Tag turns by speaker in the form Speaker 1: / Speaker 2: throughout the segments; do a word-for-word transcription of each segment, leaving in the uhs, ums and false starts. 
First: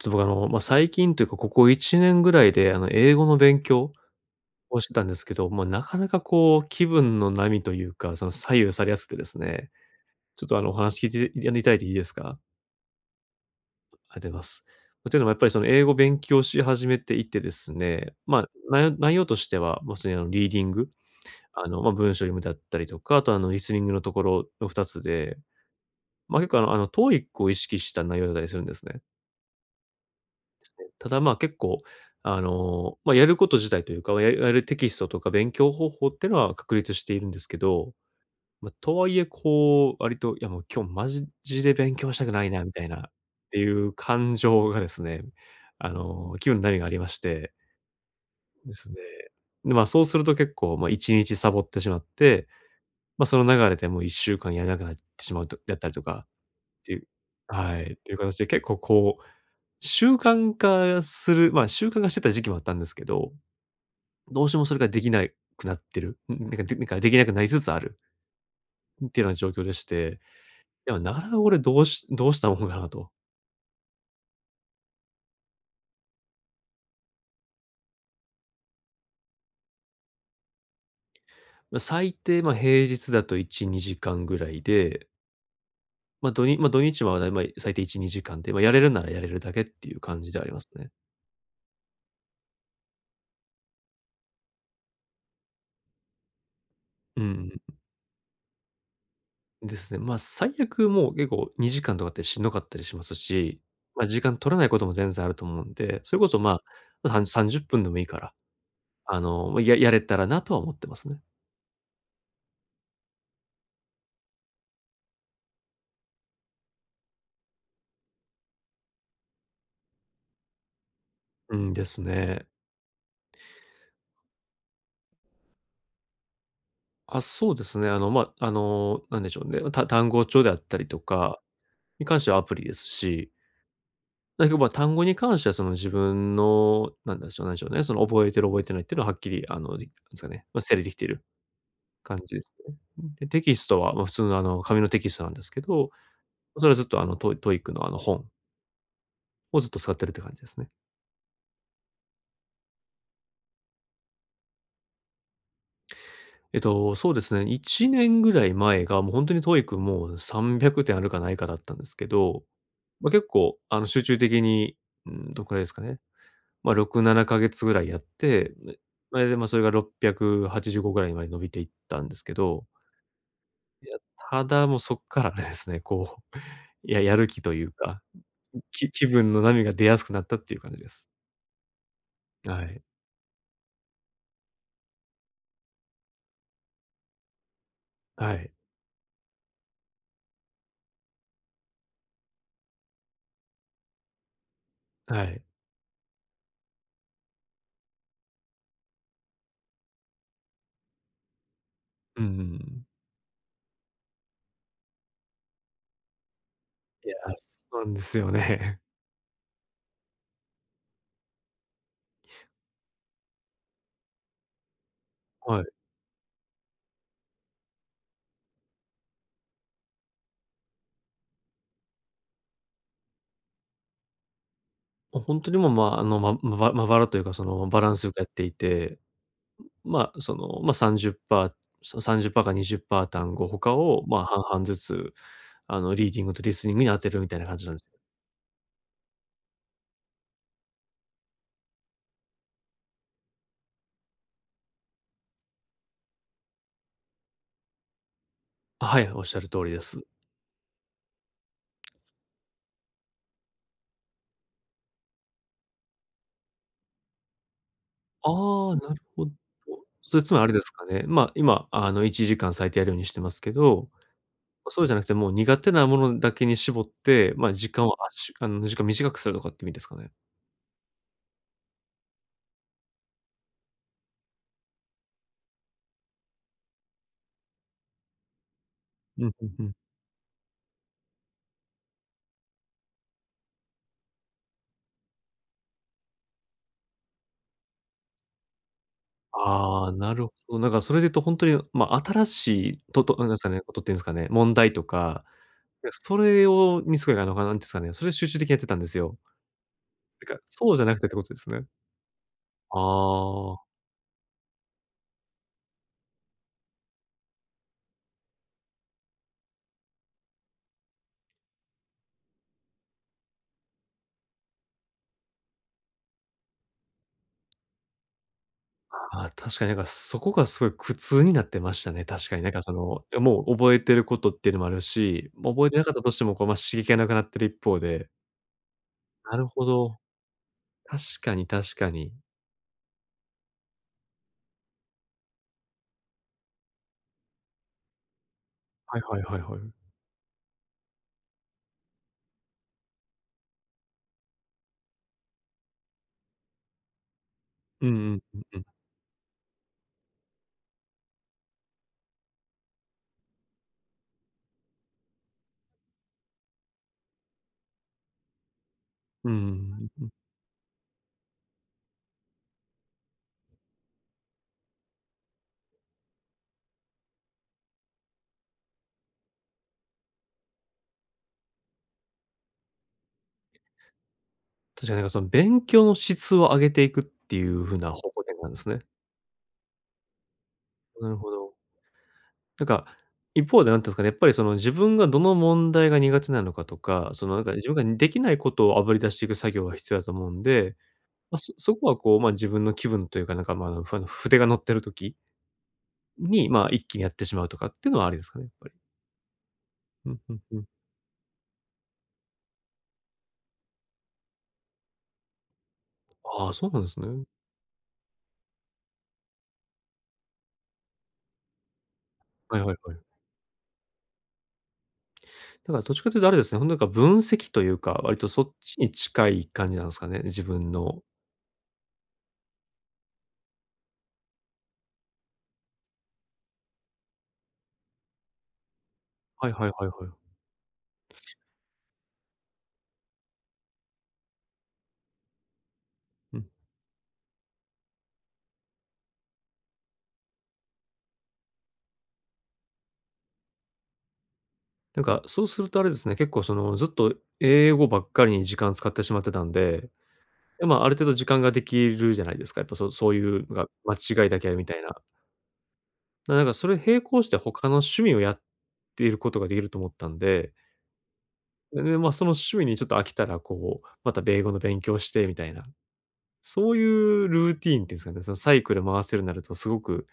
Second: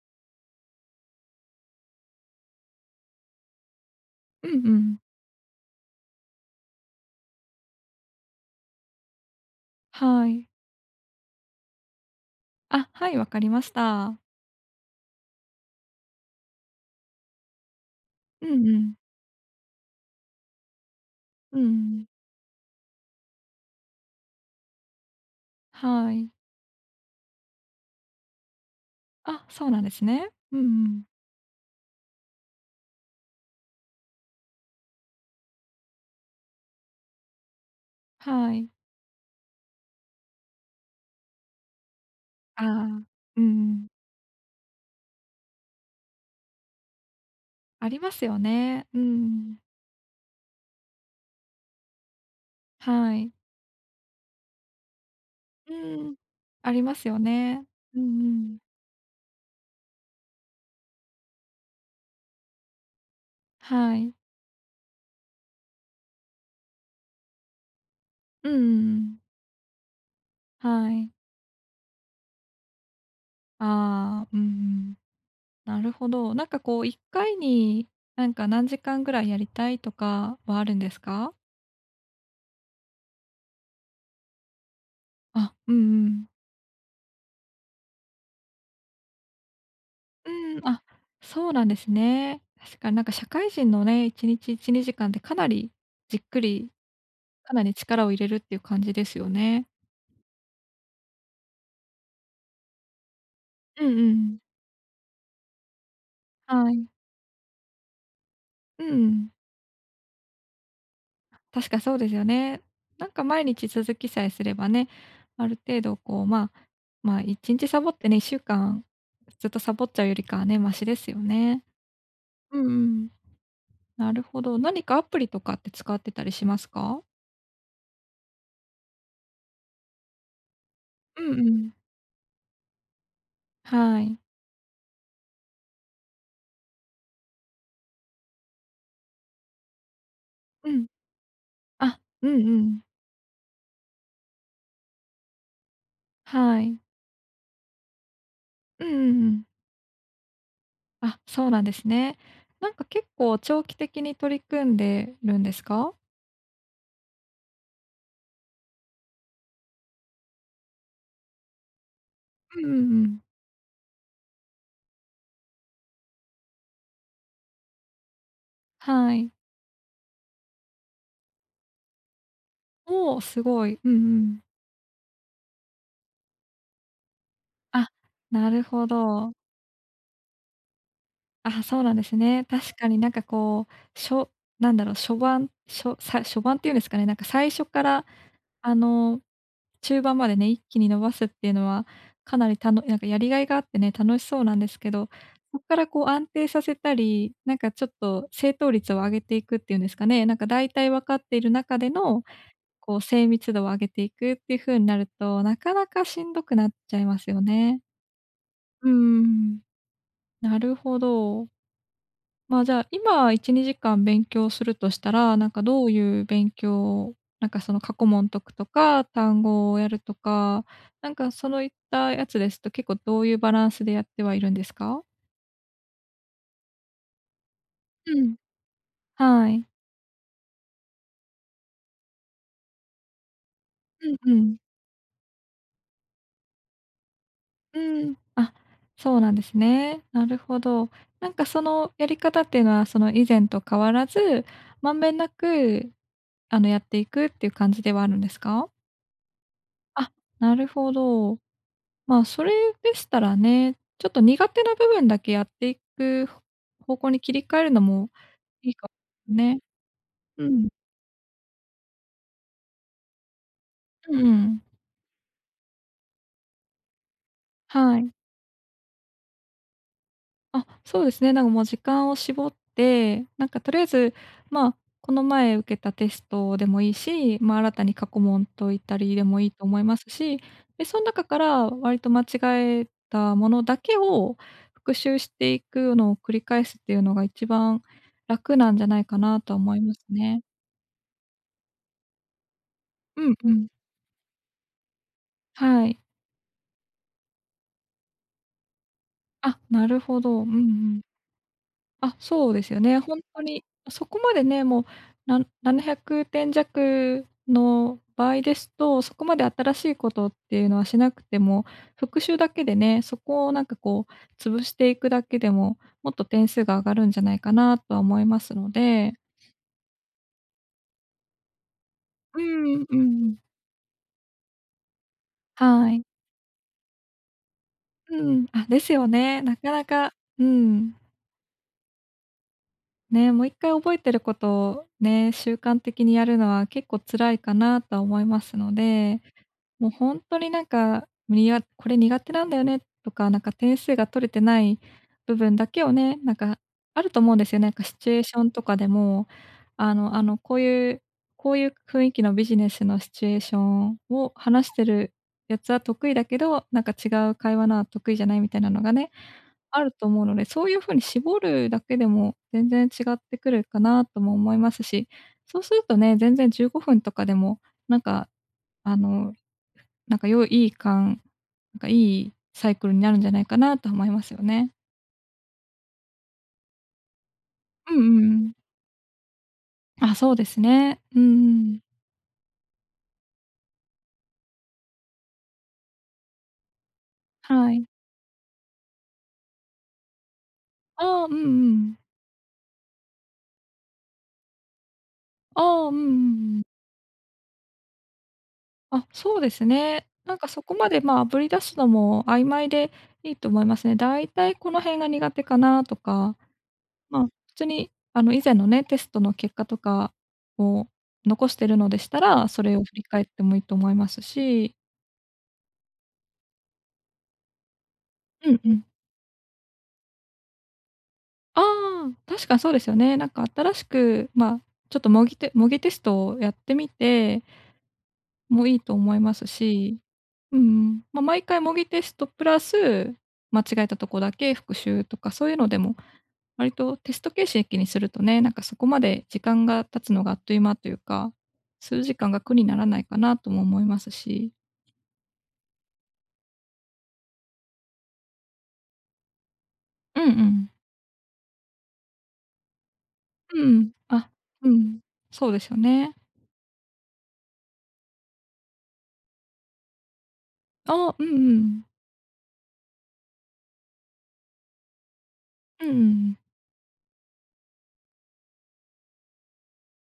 Speaker 1: ちょっと僕、あの、ま、最近というかここいちねんぐらいで、あの、英語の勉強
Speaker 2: うんう
Speaker 1: をし
Speaker 2: ん。
Speaker 1: たんですけど、まあ、なかなかこう気分の波というか、その左右されやすくですね、
Speaker 2: は
Speaker 1: ちょ
Speaker 2: い。
Speaker 1: っとあの、お話聞いて、やにいただいていいですか？
Speaker 2: あ、はい、わかりました。
Speaker 1: あでます。というのもやっぱり、その、英語勉強し始めていてですね、ま
Speaker 2: う
Speaker 1: あ、
Speaker 2: んう
Speaker 1: ない
Speaker 2: ん。
Speaker 1: よ内容としては、まあ、普通にあの、リーディング、
Speaker 2: う
Speaker 1: あの、まあ、
Speaker 2: ん。
Speaker 1: 文章読むだったりとか、あと、あの、リスニングのところのふたつで、
Speaker 2: はい。
Speaker 1: まあ、結構あのあの、TOEIC を意識した内容だりするんですね。
Speaker 2: あ、そうなんですね。うん
Speaker 1: で
Speaker 2: う
Speaker 1: すね。
Speaker 2: ん。
Speaker 1: ただまあ、結構、あの、まあ、やること自体というか、おややるテキストとか勉強方法ってのは確立しているんですけど、
Speaker 2: はい。
Speaker 1: まあ、とはいえ、こう、割と「いやもう今日マジジで勉強したくないな」
Speaker 2: あ
Speaker 1: みたいな
Speaker 2: あ。
Speaker 1: っ
Speaker 2: う
Speaker 1: てい
Speaker 2: ん。
Speaker 1: う感情がですね、あの、急に波がありまして。
Speaker 2: ありますよ
Speaker 1: で
Speaker 2: ね。
Speaker 1: すね。
Speaker 2: うん。
Speaker 1: で、まあ、そうすると結構、まあ、いちにちサボってしまって、
Speaker 2: は
Speaker 1: まあ、
Speaker 2: い。
Speaker 1: その流れでもういっしゅうかんやらなくなってしまうと
Speaker 2: う
Speaker 1: やったりと
Speaker 2: ん、
Speaker 1: か、
Speaker 2: あり
Speaker 1: て
Speaker 2: ま
Speaker 1: いう
Speaker 2: すよね。
Speaker 1: はい、
Speaker 2: う
Speaker 1: という
Speaker 2: んう
Speaker 1: 形で
Speaker 2: ん。
Speaker 1: 結構こう、習慣化するまあ、習慣化してた時期もあったんですけど、
Speaker 2: はい。
Speaker 1: どうしてもそれができないくなってる、んん、でかでんかできなくなりつつある。
Speaker 2: うんうんう
Speaker 1: ん、
Speaker 2: ん。
Speaker 1: てな状況でして、
Speaker 2: は
Speaker 1: でも
Speaker 2: い。
Speaker 1: なかなかこれどうしどうしたもんかなと。
Speaker 2: ああ、うん。なるほど。なんかこういっかいに、なんか何時間ぐらいやりたいとかはあるんですか？
Speaker 1: う、最低、ま、平日だといち、にじかんぐらいで。
Speaker 2: あ、うんうん。
Speaker 1: ま、どにま、土日は、だいまい最低いち、にじかんで、ま、やれるならやれるだけっていう感
Speaker 2: う
Speaker 1: じではありま
Speaker 2: ん。
Speaker 1: す
Speaker 2: あ、
Speaker 1: ね。
Speaker 2: そうなんですね。確かになんか社会人のね、いちにちいち、にじかんってかなりじっくり、
Speaker 1: う
Speaker 2: か
Speaker 1: ん。
Speaker 2: なり力を入れるっていう感じですよね。
Speaker 1: ですね。ま、最悪もう、結構にじかんとかってしんどかったりしますし、
Speaker 2: うん
Speaker 1: ま、
Speaker 2: う
Speaker 1: 時間
Speaker 2: ん。
Speaker 1: 取らないことも全然あると思うんで、それこそま
Speaker 2: はい。
Speaker 1: ま、さんさんじゅっぷんでもいいから。
Speaker 2: う
Speaker 1: あ
Speaker 2: ん。
Speaker 1: の、ま、ややれたらなとは思ってますね。
Speaker 2: 確かそうですよね。なんか毎日続きさえすればね、ある程度こう、ま、ま、いちんちサボってね、いっしゅうかんずっとサボっちゃうよりかはね、マシですよ
Speaker 1: う
Speaker 2: ね。
Speaker 1: ん、ですね。
Speaker 2: うんうん。なるほど。何かアプリとかって使ってたりしますか？
Speaker 1: あ、そうですね、あの、ま、あの、何でしょうね、た単語帳であったりと
Speaker 2: うん
Speaker 1: か、
Speaker 2: うん。
Speaker 1: に関してはアプリですし。
Speaker 2: はい。
Speaker 1: らいふば、単語に関してはその自分の、なんでしょうなんでしょうね、その覚えてる覚えてないっていうのははっきり、あの、すかね、ま、
Speaker 2: う
Speaker 1: 整理
Speaker 2: ん。
Speaker 1: 出来ている
Speaker 2: あ、
Speaker 1: 感
Speaker 2: うん
Speaker 1: じす
Speaker 2: う
Speaker 1: ね。
Speaker 2: ん。
Speaker 1: うん、で、テキストは、ま、普通のあの紙のテキストなんですけど、
Speaker 2: は
Speaker 1: それは
Speaker 2: い。
Speaker 1: ずっと、あの、ト TOEIC のあの本。
Speaker 2: うんうんうん。
Speaker 1: をずっと使ってるって感じですね。
Speaker 2: あ、そうなんですね。なんか結構長期的に取り組んでるんですか？
Speaker 1: えっと、そうですね、いちねんぐらい前がもう本当に TOEIC もさんびゃくてんあるかないかだったんですけど、
Speaker 2: うんうんう
Speaker 1: ま、
Speaker 2: ん。
Speaker 1: 結構、あの、集中的に、ん、どれくらいですかね。ま、ろく、ななかげつぐらいやって、
Speaker 2: は
Speaker 1: それ
Speaker 2: い。
Speaker 1: でま、それがろっぴゃくはちじゅうごぐらいまで伸びていったんですけど。
Speaker 2: お、すごい。
Speaker 1: い
Speaker 2: うんう
Speaker 1: や、
Speaker 2: ん。
Speaker 1: ただもうそっからですね、こう、ややる気という
Speaker 2: あ、
Speaker 1: か、
Speaker 2: なるほ
Speaker 1: き気分
Speaker 2: ど。
Speaker 1: の波が出やすくなったっていう感じです。
Speaker 2: あ、そうなんですね。
Speaker 1: は
Speaker 2: 確
Speaker 1: い。
Speaker 2: かになんかこう、しょなんだろう、初盤、しょさ初盤っていうんですかね、なんか最初から
Speaker 1: はい。
Speaker 2: あの、中盤までね一気に伸ばすっていうのはかなり、たのなんか、やりがいがあってね、楽しそうなんですけど、
Speaker 1: はい。
Speaker 2: そっからこう安定させたり、なんかちょっと正答率を上げていくっていうんですかね。なんか大体分かっている中での
Speaker 1: うんうんうん。
Speaker 2: こう精密度を上げていくっていう風になると、なかなかしんどくなっちゃい
Speaker 1: いや、
Speaker 2: ますよ
Speaker 1: そ
Speaker 2: ね。
Speaker 1: うなんです よね。
Speaker 2: うん。なるほど。ま、じゃあ今いち、にじかん勉強するとしたら、なん
Speaker 1: は
Speaker 2: か
Speaker 1: い。
Speaker 2: どういう勉強、なんかその過去問解くとか単語をやるとか、なんかそういったやつですと、結構どういうバランスでやってはいるんですか？
Speaker 1: もう本当にも、まあの、ま、まばまばらというかそのバランスよ
Speaker 2: う
Speaker 1: くやっ
Speaker 2: ん。
Speaker 1: ていて。
Speaker 2: はい。
Speaker 1: ん、ま、その、まさんじゅうパー、そさんじゅうパーかにじゅうパー単語他を、
Speaker 2: うん
Speaker 1: ま、
Speaker 2: う
Speaker 1: 半
Speaker 2: ん。
Speaker 1: 々ずつ、あのリーディングとリスニングに当てるみたいな感じなんです。
Speaker 2: うん、あ、そうなんですね。なるほど。なんかそのやり方っていうのはその以前と変わらず、まんべんなく、あのやっていくっていう感じではあるんですか？
Speaker 1: あ、はい、おっしゃる通りです。
Speaker 2: あ、なるほど。ま、それでしたらね、ちょっと苦手な部分だけやっていく方向に切り替えるのもいい
Speaker 1: あ、
Speaker 2: か
Speaker 1: なるほど。
Speaker 2: もね。
Speaker 1: それつま
Speaker 2: う
Speaker 1: りあれで
Speaker 2: ん。
Speaker 1: すかね。ま今あのいちじかん最低やるようにしてますけど、
Speaker 2: うーん。
Speaker 1: ま、そうじゃなくてもう苦手なものだけに絞って、ま、時間を、
Speaker 2: はい。
Speaker 1: あしゅあの時間を短くするとかっていう意味ですかね？
Speaker 2: あ、そうですね。なんかもう時間を絞って、なんかとりあえず、まあ、この前受けたテストでもいいし、ま、新たに過去問解いたりで
Speaker 1: うん
Speaker 2: も
Speaker 1: う
Speaker 2: いい
Speaker 1: んう
Speaker 2: と
Speaker 1: ん。
Speaker 2: 思いますし、でそん中から割と間違えたものだけを復習していくのを繰り返すっていうのが一番楽なんじゃないかなとは思い
Speaker 1: あ
Speaker 2: ま
Speaker 1: あ、
Speaker 2: す
Speaker 1: なるほ
Speaker 2: ね。
Speaker 1: ど。なんかそれで言うと本当に、ま、新しいととう
Speaker 2: う
Speaker 1: んなん
Speaker 2: ん
Speaker 1: ですか
Speaker 2: う
Speaker 1: ね、
Speaker 2: ん。
Speaker 1: ことっていうんですかね、問題とか、
Speaker 2: は
Speaker 1: や、
Speaker 2: い。
Speaker 1: それを見つけなのかなんて言うんですかね、それを集中的にやってたんですよ。
Speaker 2: あ、なるほ
Speaker 1: なん
Speaker 2: ど。
Speaker 1: か、
Speaker 2: うんう
Speaker 1: そうじゃな
Speaker 2: ん。
Speaker 1: くてってことですね。
Speaker 2: あ、そうですよね、本当
Speaker 1: あ
Speaker 2: に
Speaker 1: あ。
Speaker 2: そこまでね、もう、な、ななひゃくてん弱の場合ですと、そこまで新しいことっていうのはしなくても、復習だけでね、そこを、なんかこう、潰していくだけでももっと点数が上がるんじゃないかなとは思いますので。
Speaker 1: ああ、確かになんかそこがすごい苦痛になってましたね、確か
Speaker 2: うー
Speaker 1: になんかそ
Speaker 2: ん、うん
Speaker 1: の、や、
Speaker 2: うん。
Speaker 1: もう覚えてることっていうのもあるし、もう覚えてな
Speaker 2: は
Speaker 1: かった
Speaker 2: い。
Speaker 1: としても、こう、ま、刺激が無くなってる一方で。
Speaker 2: うん、あ、ですよ
Speaker 1: な
Speaker 2: ね。
Speaker 1: る
Speaker 2: な
Speaker 1: ほ
Speaker 2: かな
Speaker 1: ど。
Speaker 2: か、うん。
Speaker 1: 確かに確かに。
Speaker 2: ね、もう一回覚えてることをね、習慣的にやるのは結構辛いかなとは思いますの
Speaker 1: はいは
Speaker 2: で、
Speaker 1: いはいはい。
Speaker 2: もうほんとになんか、にあこれ苦手なんだよねとか、なんか点数が取れてない部分だけをね、なんか、あると思うんですよ。なんか
Speaker 1: うんう
Speaker 2: シチュエ
Speaker 1: ん
Speaker 2: ーシ
Speaker 1: うん
Speaker 2: ョン
Speaker 1: う
Speaker 2: と
Speaker 1: ん。
Speaker 2: かでも、あのあのこういう、こういう雰囲気のビジネスのシチュエーションを話してるやつは得意だけど、なんか違う会話のは得意じゃないみたいなのがね、
Speaker 1: うん、
Speaker 2: ある
Speaker 1: う
Speaker 2: と
Speaker 1: ふ。
Speaker 2: 思うので、そういう風に絞るだけでも全然違ってくるかなとも思いますし、そうするとね、全然じゅうごふんとかでもなんか、あの、なんかよいいいかんなんか、いいサイクルになるんじゃないかなと思いますよね。
Speaker 1: 確かになんか、その勉強の質を上げていくっていう風な
Speaker 2: うんう
Speaker 1: 方向
Speaker 2: んう
Speaker 1: 転
Speaker 2: ん。
Speaker 1: 換すね。
Speaker 2: あ、そうですね。
Speaker 1: なる
Speaker 2: う
Speaker 1: ほ
Speaker 2: んう
Speaker 1: ど。
Speaker 2: ん。
Speaker 1: なんか、一方で何て言うんすかね、やっぱりその、自分がどの問題が苦手なのかとか、そのなんか、自
Speaker 2: は
Speaker 1: 分
Speaker 2: い。
Speaker 1: ができないことをあぶり出していく作業が必要だと思うんで、
Speaker 2: ああ、うんう
Speaker 1: ま、そそこは
Speaker 2: ん。
Speaker 1: こう、ま、自分の気分というかなんか、まあ、あの、ふ筆が乗ってる時
Speaker 2: ああ、うんうんう
Speaker 1: に、
Speaker 2: ん。
Speaker 1: まあ、一気にやってしまうとかっていうのはありですかね、やっぱり。
Speaker 2: あ、そうですね。
Speaker 1: うん、ふ
Speaker 2: なん
Speaker 1: ん
Speaker 2: か
Speaker 1: ふ
Speaker 2: そ
Speaker 1: ん。
Speaker 2: こまで、まあ、あぶり出すのも曖昧でいいと思いますね。だいたいこの辺が苦手かなとか、
Speaker 1: ああ、そうなんです
Speaker 2: まあ、
Speaker 1: ね。
Speaker 2: 普通にあの、以前のね、テストの結果とかを残してるのでしたら、
Speaker 1: はい
Speaker 2: そ
Speaker 1: は
Speaker 2: れ
Speaker 1: い
Speaker 2: を
Speaker 1: は
Speaker 2: 振
Speaker 1: い。
Speaker 2: り返ってもいいと思いますし。
Speaker 1: だからどっちかというとあれですね、本当なんか分析というか、割とそ
Speaker 2: う
Speaker 1: っ
Speaker 2: んう
Speaker 1: ち
Speaker 2: ん。
Speaker 1: に近い感じなんすかね、自分の。
Speaker 2: ああ、確かそうですよね。なんか新しく、ま、ちょっと模擬テ模擬テストをやってみてもいいと思います
Speaker 1: はいはいはいは
Speaker 2: し、
Speaker 1: い。
Speaker 2: うん。ま、毎回模擬テストプラス、間違えたとこだけ復習とかそういうのでも、
Speaker 1: うん。
Speaker 2: 割とテスト形式にするとね、なんかそこまで時間が経つのがあっという間というか、数時間が苦にならないかなとも思いますし。
Speaker 1: なんか、そうするとあれですね。結構その、ずっと英語ばっかりに時間使ってしまってたんで、
Speaker 2: うんう
Speaker 1: で、
Speaker 2: ん。
Speaker 1: ま、ある程度時間が出来るじゃないですか、やっぱそそういうう
Speaker 2: う
Speaker 1: が、
Speaker 2: ん。
Speaker 1: 間違
Speaker 2: あ、
Speaker 1: いだけやみ
Speaker 2: う
Speaker 1: たいな。
Speaker 2: ん、そうですよね。
Speaker 1: な、なんかそれ並行して他の趣味をやっていることが出来ると思ったんで。
Speaker 2: ああ、うんう
Speaker 1: で、
Speaker 2: ん。
Speaker 1: ね、ま、その趣味にちょっと飽きたらこう、また米語の勉強して、みたいな。
Speaker 2: うんうん。
Speaker 1: そういうルーティーンっていうんですかね、そのサイクル回せるになるとすごく、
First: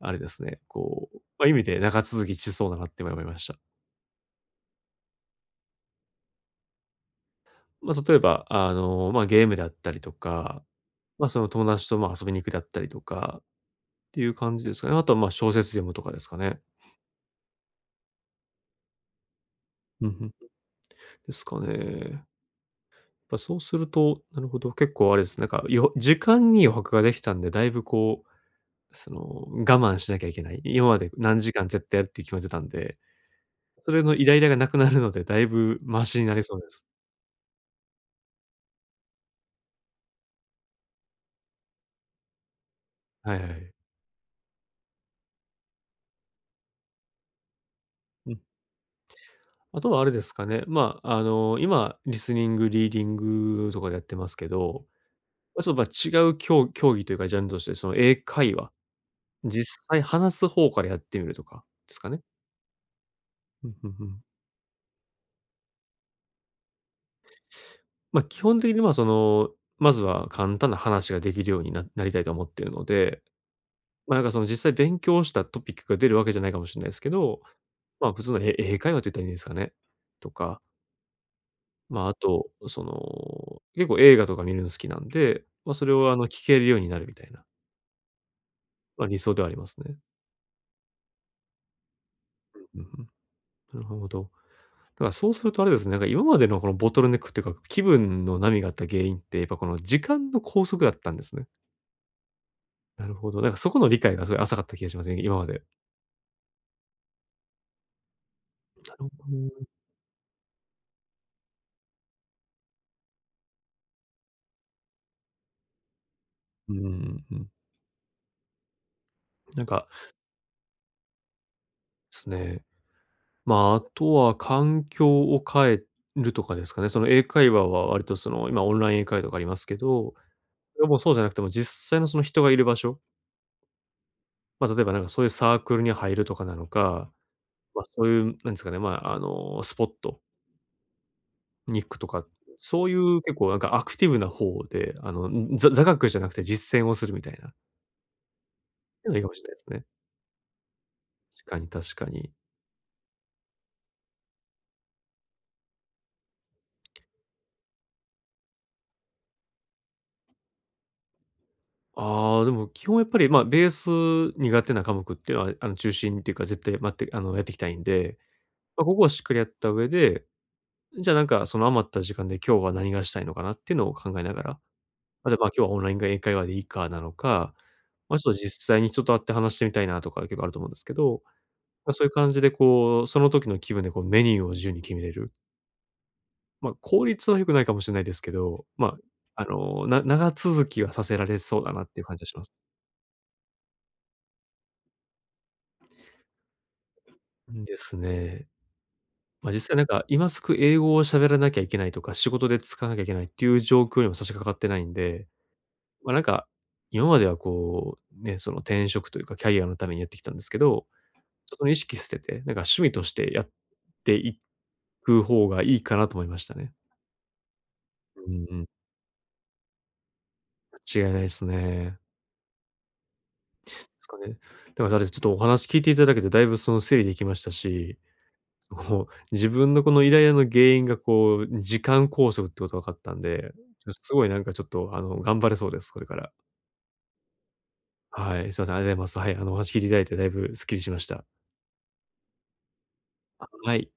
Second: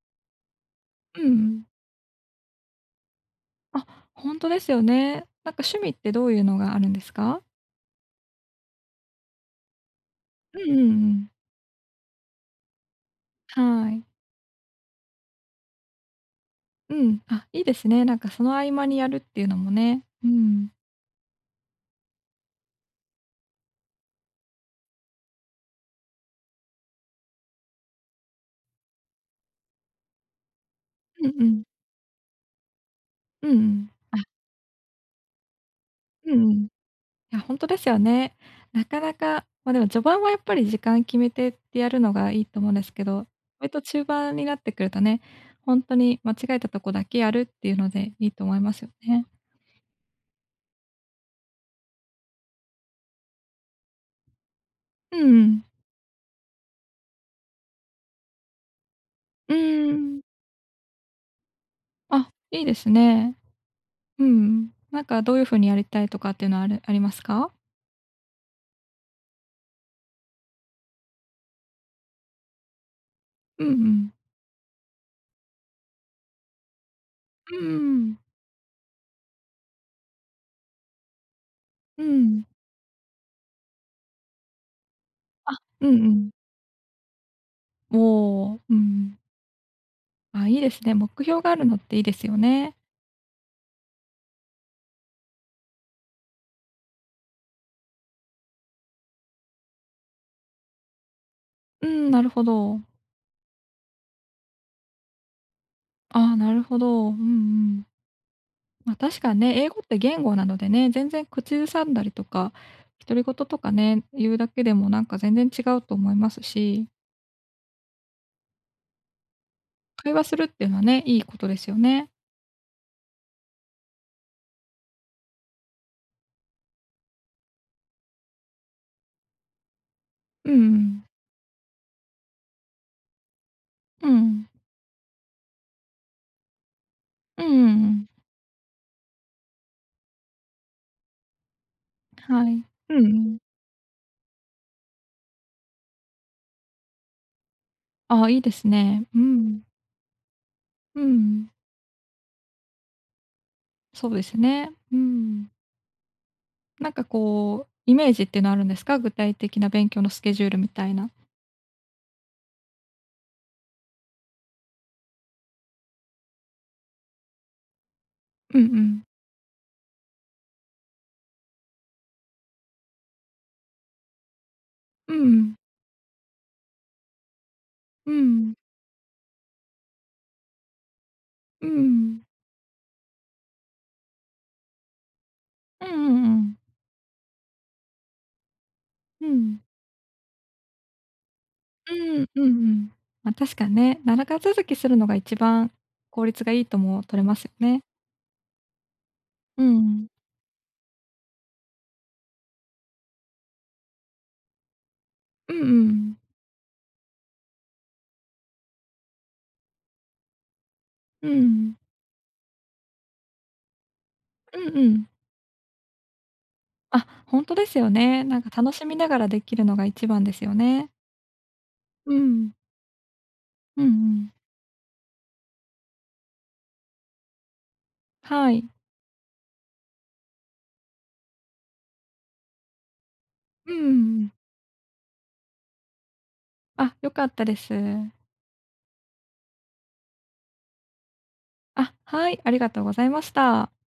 Speaker 1: あれですね。こ
Speaker 2: う
Speaker 1: う、ま、いうみ
Speaker 2: ん。
Speaker 1: て長続きしそうだなって今思いました。
Speaker 2: あ、ほんとですよね。なんか趣味ってどういうのがあるんですか？
Speaker 1: ま、例えば、あの、ま、ゲームだったりと
Speaker 2: う
Speaker 1: か、
Speaker 2: んうんう
Speaker 1: ま、
Speaker 2: ん。
Speaker 1: その友達と、ま、遊びに行くだったりとか、っ
Speaker 2: はい。
Speaker 1: ていう感じですかね。あとは、ま、小説読むとかですかね。
Speaker 2: うん、あ、いいですね。なんかその合間にやるっていうのも
Speaker 1: ふん
Speaker 2: ね。
Speaker 1: ふんふ
Speaker 2: う
Speaker 1: ん。
Speaker 2: ん。
Speaker 1: ですかね。っぱそうすると、なるほど、結構あれですね。なんかよは時間に余白が出来たんで、大分こう、その、我慢しなきゃいけない、今まで
Speaker 2: う
Speaker 1: 何
Speaker 2: んう
Speaker 1: 時
Speaker 2: ん。
Speaker 1: 間絶対やるって決めてたんで、
Speaker 2: うんうん。
Speaker 1: それのイ
Speaker 2: あ。
Speaker 1: ライラが無くなるので、大分マシに
Speaker 2: う
Speaker 1: な
Speaker 2: ん
Speaker 1: り
Speaker 2: う
Speaker 1: そう
Speaker 2: ん。い
Speaker 1: です。
Speaker 2: や、ほんとですよね。なかなかま、でも序盤はやっぱり時間決めてってやるのがいいと思うんですけど、
Speaker 1: はいは
Speaker 2: 割
Speaker 1: い。
Speaker 2: と中盤になってくるとね、ほんとに間違えたとこだけやるっていうのでい
Speaker 1: う
Speaker 2: い
Speaker 1: ん。
Speaker 2: と思いますよね。
Speaker 1: あとはあれですかね、ま、あの、今リスニング、リーディングとかでやってますけど、
Speaker 2: うんう
Speaker 1: あ、
Speaker 2: ん。
Speaker 1: そう、ま、違うきょう競技というかジャンルとしてその英会話、
Speaker 2: う
Speaker 1: 実
Speaker 2: ー
Speaker 1: 際
Speaker 2: ん。
Speaker 1: 話す方からやってみるとかですかね。
Speaker 2: あ、いいですね。
Speaker 1: うんうんうん。
Speaker 2: うん。なんかどういう風にやりたいとかっていうのはあるありますか？
Speaker 1: ま、基本的にはその、まずは簡単な話が出来るようにななりたいとは思っているので、
Speaker 2: うんう
Speaker 1: ま、
Speaker 2: ん。
Speaker 1: なんかその実際勉強したトピックが出る訳じゃないかもしんないですけど、
Speaker 2: うんうんうんう
Speaker 1: ま、
Speaker 2: ん。
Speaker 1: 普通のえ英会話って言ったらいいんですかね？とか。ま
Speaker 2: う
Speaker 1: あ、あ
Speaker 2: ん。
Speaker 1: と、その、結構映画とか見るの好きなんで、
Speaker 2: あ、
Speaker 1: まあ、
Speaker 2: う
Speaker 1: それ
Speaker 2: んう
Speaker 1: はあの、
Speaker 2: ん。
Speaker 1: 聞けるようになるみたいな。
Speaker 2: おお、う
Speaker 1: まあ、
Speaker 2: ん。
Speaker 1: 理想ではありますね。
Speaker 2: あ、いいですね。目標があるのって良いですよね。
Speaker 1: う、う、ふん。なるほど。だからそうするとあれですね、なんか今までのこのボトルネックってか、気分の波があった原因って、やっぱこの時間の拘束だったんですね。
Speaker 2: うん、なるほど。
Speaker 1: なるほど。なんかそこの理解がすごい浅かった気がしますね、今まで。
Speaker 2: ああ、なるほど。うんうん。まあ、
Speaker 1: あの
Speaker 2: 確
Speaker 1: う
Speaker 2: かね、
Speaker 1: ーん。
Speaker 2: 英語って言語なのでね、全然口ずさんだりとか、独り言とかね、言うだけでもなんか全然違うと思います
Speaker 1: うう
Speaker 2: し。
Speaker 1: うん、うん。なんか
Speaker 2: 会話するっていうのはね、いいことですよね。
Speaker 1: すね。まあ、あとは環境を変えるとかですかね、その英会話は割と、その、今オンライン英会話とかありますけど、
Speaker 2: ううう
Speaker 1: でも
Speaker 2: ん。
Speaker 1: そうじゃなくても実際のその人がいる場所
Speaker 2: うん。
Speaker 1: まあ、例えばなんか、そういうサークルに入るとかなのか、
Speaker 2: うんう
Speaker 1: ま
Speaker 2: ん
Speaker 1: あ、
Speaker 2: う
Speaker 1: そ
Speaker 2: ん。
Speaker 1: ういうなんですかね、まあ、あの、スポット？に行くとか、
Speaker 2: はい。
Speaker 1: そうい
Speaker 2: う
Speaker 1: う結
Speaker 2: ん。
Speaker 1: 構なんかアクティブな方で、あの、ざ座学じゃなくて実践をするみたいな。
Speaker 2: ああ、いいですね。
Speaker 1: いや、
Speaker 2: う
Speaker 1: いいかもしんないで
Speaker 2: ん。
Speaker 1: すね。
Speaker 2: う
Speaker 1: し
Speaker 2: ん。
Speaker 1: かに、確かに。
Speaker 2: そうですね。うーん。なんかこう、イメージっていうのはあるんですか？具体的な勉強のスケジュールみたいな。
Speaker 1: ああ、でも基本やっぱり、ま、ベース苦手な科目ってのは、あの、中心っていうか絶対まって、あの、やっていきたいんで。
Speaker 2: うんう
Speaker 1: ま、ここ
Speaker 2: ん。
Speaker 1: はしっかりやった上で、うん、じゃあなんか、その余った時間で今日は何がしたいのかなっていうのを考えながら、
Speaker 2: う
Speaker 1: たとえば
Speaker 2: ん。
Speaker 1: 「今日はオンラインが英会話でいいか」なのか、
Speaker 2: う
Speaker 1: ま「ちょっと
Speaker 2: ん。
Speaker 1: 実際に人と会って話してみたいな」とか結構あると思うんですけど。
Speaker 2: う
Speaker 1: ぱ、そういう
Speaker 2: ん。
Speaker 1: 感じでこう、その時の気分でこう、メニューを自由に決めれる。
Speaker 2: うんうんうんうん。
Speaker 1: ま、効率は良くないかもしんないですけど、ま
Speaker 2: う
Speaker 1: あ、あ
Speaker 2: ん。
Speaker 1: の、な長続きはさせられそうだなっ
Speaker 2: う
Speaker 1: ていう感
Speaker 2: ー
Speaker 1: じ
Speaker 2: ん。
Speaker 1: はし
Speaker 2: うん
Speaker 1: ま
Speaker 2: う
Speaker 1: す。
Speaker 2: ん。ま、確かね、ならがつづきするのが一番効率がいいとも取れますよ
Speaker 1: うん、で
Speaker 2: ね。
Speaker 1: すね。ま、
Speaker 2: う
Speaker 1: 実際なんか
Speaker 2: ん。
Speaker 1: 今すぐ英語を喋らなきゃいけないとか、仕事で使わなきゃいけないっていう状況にも差し掛かってないんで。
Speaker 2: うんう
Speaker 1: ま、
Speaker 2: ん。
Speaker 1: なんか、今まではこう、ね、その転職というかキャリアのためにやってきたんですけど、
Speaker 2: う
Speaker 1: その意
Speaker 2: ん。
Speaker 1: 識捨てて、なんか趣味としてやってい
Speaker 2: うんうん。
Speaker 1: く方がいいかなと思いましたね。
Speaker 2: あ、ほんとですよね。
Speaker 1: うん
Speaker 2: なんか
Speaker 1: うん。
Speaker 2: 楽しみながらできるのが一番ですよね。
Speaker 1: 間違いないすね。
Speaker 2: うん。うんう
Speaker 1: ですか
Speaker 2: ん。
Speaker 1: ね。でも、だれ、ちょっとお話聞いていただけて、だいぶその、整理できましたし、
Speaker 2: はい。
Speaker 1: そこもう自分のこのイライラの原因がこう、時間拘束ってこと分かったんで、
Speaker 2: うんうん
Speaker 1: ち
Speaker 2: う
Speaker 1: ょ、すごい
Speaker 2: ん。
Speaker 1: なんかちょっと、あの、頑張れそうです。これから。
Speaker 2: あ、良かったです。
Speaker 1: はい、すません、あでます。はい、あの、お話聞いていただいてだいぶすっきりしました。
Speaker 2: あ、はい、ありがとうございまし
Speaker 1: あ、
Speaker 2: た。
Speaker 1: はい。